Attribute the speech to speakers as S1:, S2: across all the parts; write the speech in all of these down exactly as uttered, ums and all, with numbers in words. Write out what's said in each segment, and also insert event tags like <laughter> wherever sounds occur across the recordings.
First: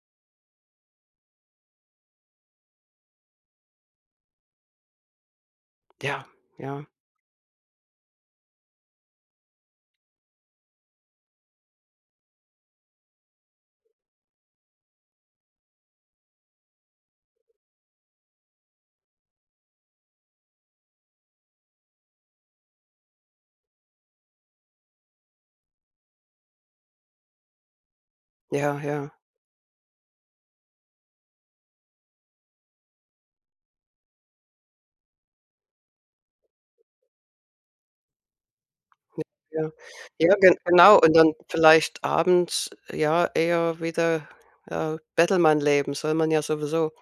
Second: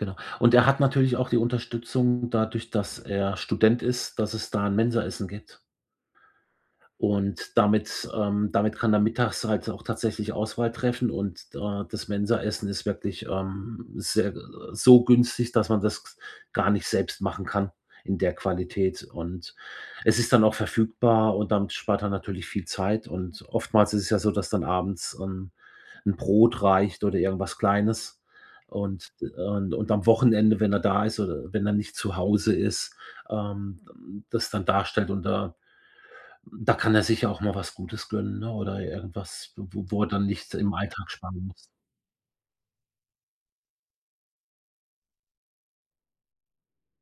S1: Genau. Und er hat natürlich auch die Unterstützung, dadurch, dass er Student ist, dass es da 'n Mensa-Essen gibt.
S2: Ja, ja.
S1: Und damit ähm, damit kann er mittags halt auch tatsächlich Auswahl treffen. Und, da das Mensaessen ist wirklich, ähm, sehr äh, so günstig, dass man das gs gar nicht selbst machen kann in der Qualität. Und es ist dann auch verfügbar und damit spart er natürlich viel Zeit. Und oftmals ist es ja so, dass dann abends, ähm, 'n Brot reicht oder irgendwas Kleines.
S2: Ja, ja.
S1: Und und und am Wochenende, wenn er da ist oder wenn er nicht zu Hause ist, ähm, hm, das dann darstellt und da da kann er sich ja auch mal was Gutes gönnen, ne? Oder
S2: Mit
S1: irgendwas, w
S2: ja.
S1: wo wo er dann
S2: Ja,
S1: nichts
S2: gen
S1: im
S2: genau.
S1: Alltag
S2: Und dann
S1: sparen muss.
S2: vielleicht abends, ja, eher wieder, ja, Bettelmann leben. Soll man ja sowieso.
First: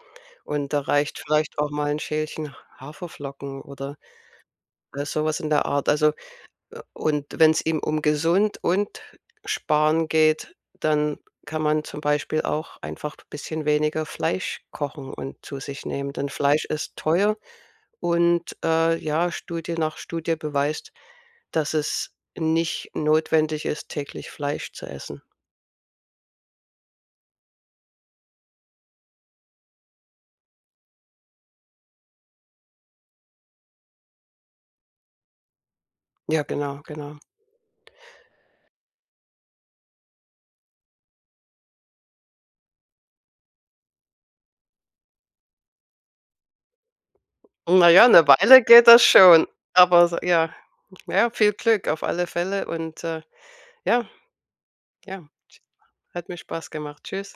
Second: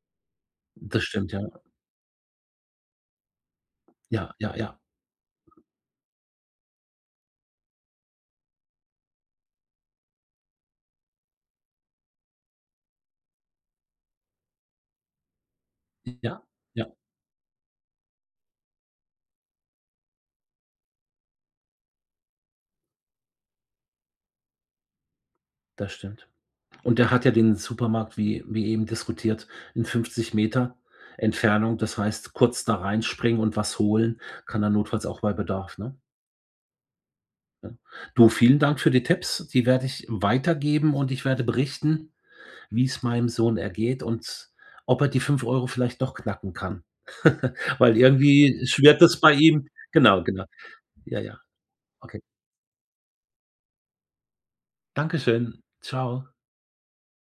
S2: Und da
S1: Das
S2: reicht
S1: stimmt, ja.
S2: vielleicht auch mal 'n Schälchen Haferflocken oder
S1: Ja, ja, ja.
S2: oder so was in der Art. Also, äh, und wenn's ihm um gesund und sparen geht, dann kann man zum Beispiel auch einfach bisschen weniger Fleisch kochen und zu sich nehmen.
S1: Äh,
S2: Denn
S1: ja,
S2: Fleisch
S1: ja.
S2: ist teuer und, äh, ja, Studie nach Studie beweist, dass es nicht notwendig ist, täglich Fleisch zu essen.
S1: Das stimmt. Und er hat ja den Supermarkt wie wie eben diskutiert, in fünfzig Meter Entfernung. Das heißt, kurz da reinspringen und was holen kann er notfalls auch bei Bedarf, ne?
S2: Ja, genau, genau.
S1: Ne? Du, vielen Dank für die Tipps. Die werde ich weitergeben und ich werde berichten, wie es meinem Sohn ergeht und ob er die fünf Euro vielleicht doch knacken kann. <chuckles>
S2: Na
S1: Weil
S2: ja, 'ne Weile
S1: irgendwie,
S2: geht das
S1: schwirrt das bei
S2: schon,
S1: ihm
S2: aber so
S1: Genau, genau.
S2: ja.
S1: Ja,
S2: Ja,
S1: ja.
S2: viel Glück auf
S1: Okay.
S2: alle Fälle und, äh, ja Ja,
S1: Danke
S2: t h
S1: schön. Tschau.
S2: hat mir Spaß gemacht. Tschüss.